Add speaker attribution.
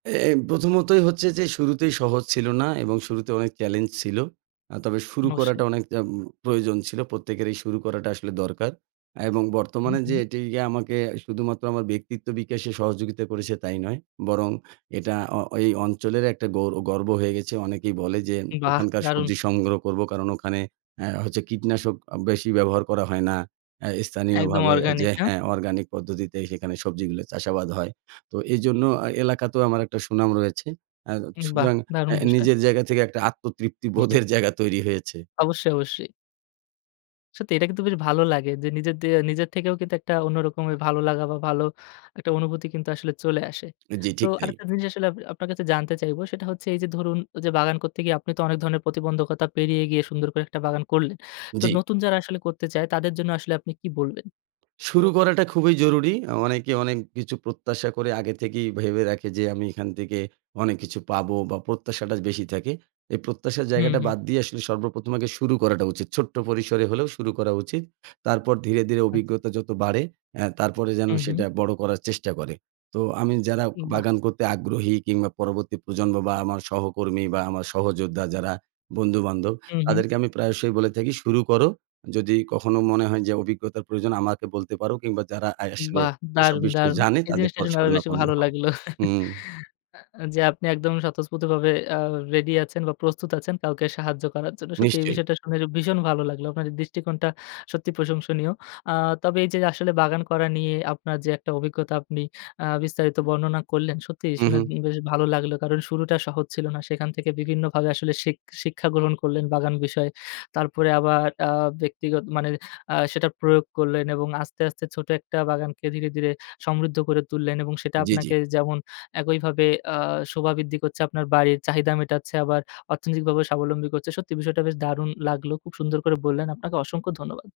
Speaker 1: এ এ প্রথমতই হচ্ছে যে শুরুতেই সহজ ছিল না এবং শুরুতে অনেক চ্যালেঞ্জ ছিল। আ তবে শুরু
Speaker 2: অবশ্যই।
Speaker 1: করাটা অনেক আ প্রয়োজন ছিল। প্রত্যেকের এই শুরু করাটা আসলে দরকার। এবং
Speaker 2: হুম,
Speaker 1: বর্তমানে যে
Speaker 2: হুম।
Speaker 1: এটি আমাকে শুধুমাত্র আমার ব্যক্তিত্ব বিকাশে সহযোগিতা করেছে তাই নয়। বরং এটা অ এই অঞ্চলের একটা গৌর গর্ব হয়ে গেছে। অনেকেই বলে যে
Speaker 2: বাহ!
Speaker 1: ওখানকার
Speaker 2: দারুণ।
Speaker 1: সবজি সংগ্রহ করব, কারণ ওখানে আ হচ্ছে কীটনাশক বেশি ব্যবহার করা হয় না। আ
Speaker 2: একদম
Speaker 1: স্থানীয়ভাবে
Speaker 2: অর্গানিক,
Speaker 1: যে,
Speaker 2: না?
Speaker 1: হ্যাঁ, অর্গানিক পদ্ধতিতে সেখানে সবজিগুলো চাষাবাদ হয়। তো এজন্য এ এলাকাতেও আমার একটা সুনাম রয়েছে। আ
Speaker 2: হুম, বাহ!
Speaker 1: সুতরাং আ
Speaker 2: দারুণ বিষয়।
Speaker 1: নিজের জায়গা থেকে একটা আত্মতৃপ্তি বোধের জায়গা তৈরি হয়েছে।
Speaker 2: অবশ্যই, অবশ্যই। সত্যি এটা কিন্তু বেশ ভালো লাগে। যে নিজের দিয়ে, নিজের থেকেও কিন্তু একটা অন্যরকমের ভালো লাগা বা ভালো একটা অনুভূতি কিন্তু আসলে চলে আসে।
Speaker 1: জি,
Speaker 2: তো
Speaker 1: ঠিক তাই।
Speaker 2: আরেকটা জিনিস আসলে আপনা আপনার কাছে জানতে চাইব, সেটা হচ্ছে এই যে ধরুন ও যে, বাগান করতে গিয়ে আপনি তো অনেক ধরনের প্রতিবন্ধকতা পেরিয়ে গিয়ে সুন্দর করে একটা বাগান করলেন। তো
Speaker 1: জি।
Speaker 2: নতুন যারা আসলে করতে চায় তাদের জন্য আসলে আপনি কি বলবেন?
Speaker 1: শুরু করাটা খুবই জরুরি। অ অনেকে, অনেক কিছু প্রত্যাশা করে আগে থেকেই ভেবে রাখে যে, আমি এখান থেকে অনেক কিছু পাবো, বা প্রত্যাশাটা বেশি থাকে। এই প্রত্যাশার
Speaker 2: হুম,
Speaker 1: জায়গাটা
Speaker 2: হুম।
Speaker 1: বাদ দিয়ে আসলে, সর্বপ্রথম আগে শুরু করাটা উচিত। ছোট্ট পরিসরে হলেও শুরু করা উচিত। তারপর ধীরে, ধীরে
Speaker 2: আচ্ছা।
Speaker 1: অভিজ্ঞতা যত বাড়ে, আ তারপরে যেন
Speaker 2: হুম, হুম।
Speaker 1: সেটা বড় করার চেষ্টা করে। তো আমি যারা
Speaker 2: উ বাহ!
Speaker 1: বাগান করতে আগ্রহী কিংবা পরবর্তী প্রজন্ম বা আমার সহকর্মী বা আমার সহযোদ্ধা যারা বন্ধুবান্ধব,
Speaker 2: উ হু।
Speaker 1: তাদেরকে আমি প্রায়শই বলে থাকি, শুরু করো, যদি কখনো মনে হয় যে, অভিজ্ঞতার প্রয়োজন আমাকে বলতে পারো, কিংবা যারা আ আসলে
Speaker 2: বাহ!
Speaker 1: এসব
Speaker 2: দারুণ,
Speaker 1: বিষয়
Speaker 2: দারুণ।
Speaker 1: জানে
Speaker 2: এই
Speaker 1: তাদের
Speaker 2: জিনিসটা
Speaker 1: পরে
Speaker 2: শুনে আরো বেশি
Speaker 1: শরণাপন্ন
Speaker 2: ভালো
Speaker 1: হও।
Speaker 2: লাগলো।
Speaker 1: হুম।
Speaker 2: এ যে আপনি একদমই স্বতঃস্ফূর্তভাবে আ রেডি আছেন বা প্রস্তুত আছেন কাউকে সাহায্য করার জন্য। সত্যি এই
Speaker 1: নিশ্চয়ই।
Speaker 2: বিষয়টা শুনে ভীষণ ভালো লাগলো। আপনার দৃষ্টিকোণটা সত্যি প্রশংসনীয়। আ তবে এই যে আসলে বাগান করা নিয়ে আপনার যে একটা অভিজ্ঞতা, আপনি আ বিস্তারিত বর্ণনা করলেন, সত্যিই
Speaker 1: হুঁ,
Speaker 2: শুনে
Speaker 1: হুঁ।
Speaker 2: বেশ ভালো লাগলো। কারণ শুরুটা সহজ ছিল না। সেখান থেকে বিভিন্নভাবে আসলে শিখ শিক্ষা গ্রহণ করলেন, বাগান বিষয়ে। তারপরে আবার আ ব্যক্তিগত মানে আ সেটা প্রয়োগ করলেন এবং আস্তে, আস্তে ছোট একটা বাগানকে ধীরে, ধীরে সমৃদ্ধ করে তুললেন এবং সেটা
Speaker 1: জ্বি, জ্বি।
Speaker 2: আপনাকে যেমন একইভাবে আ শোভা বৃদ্ধি করছে, আপনার বাড়ির চাহিদা মেটাচ্ছে। আবার অর্থনৈতিকভাবে স্বাবলম্বী করছে। সত্যি বিষয়টা বেশ দারুণ লাগলো। খুব সুন্দর করে বললেন, আপনাকে অসংখ্য ধন্যবাদ।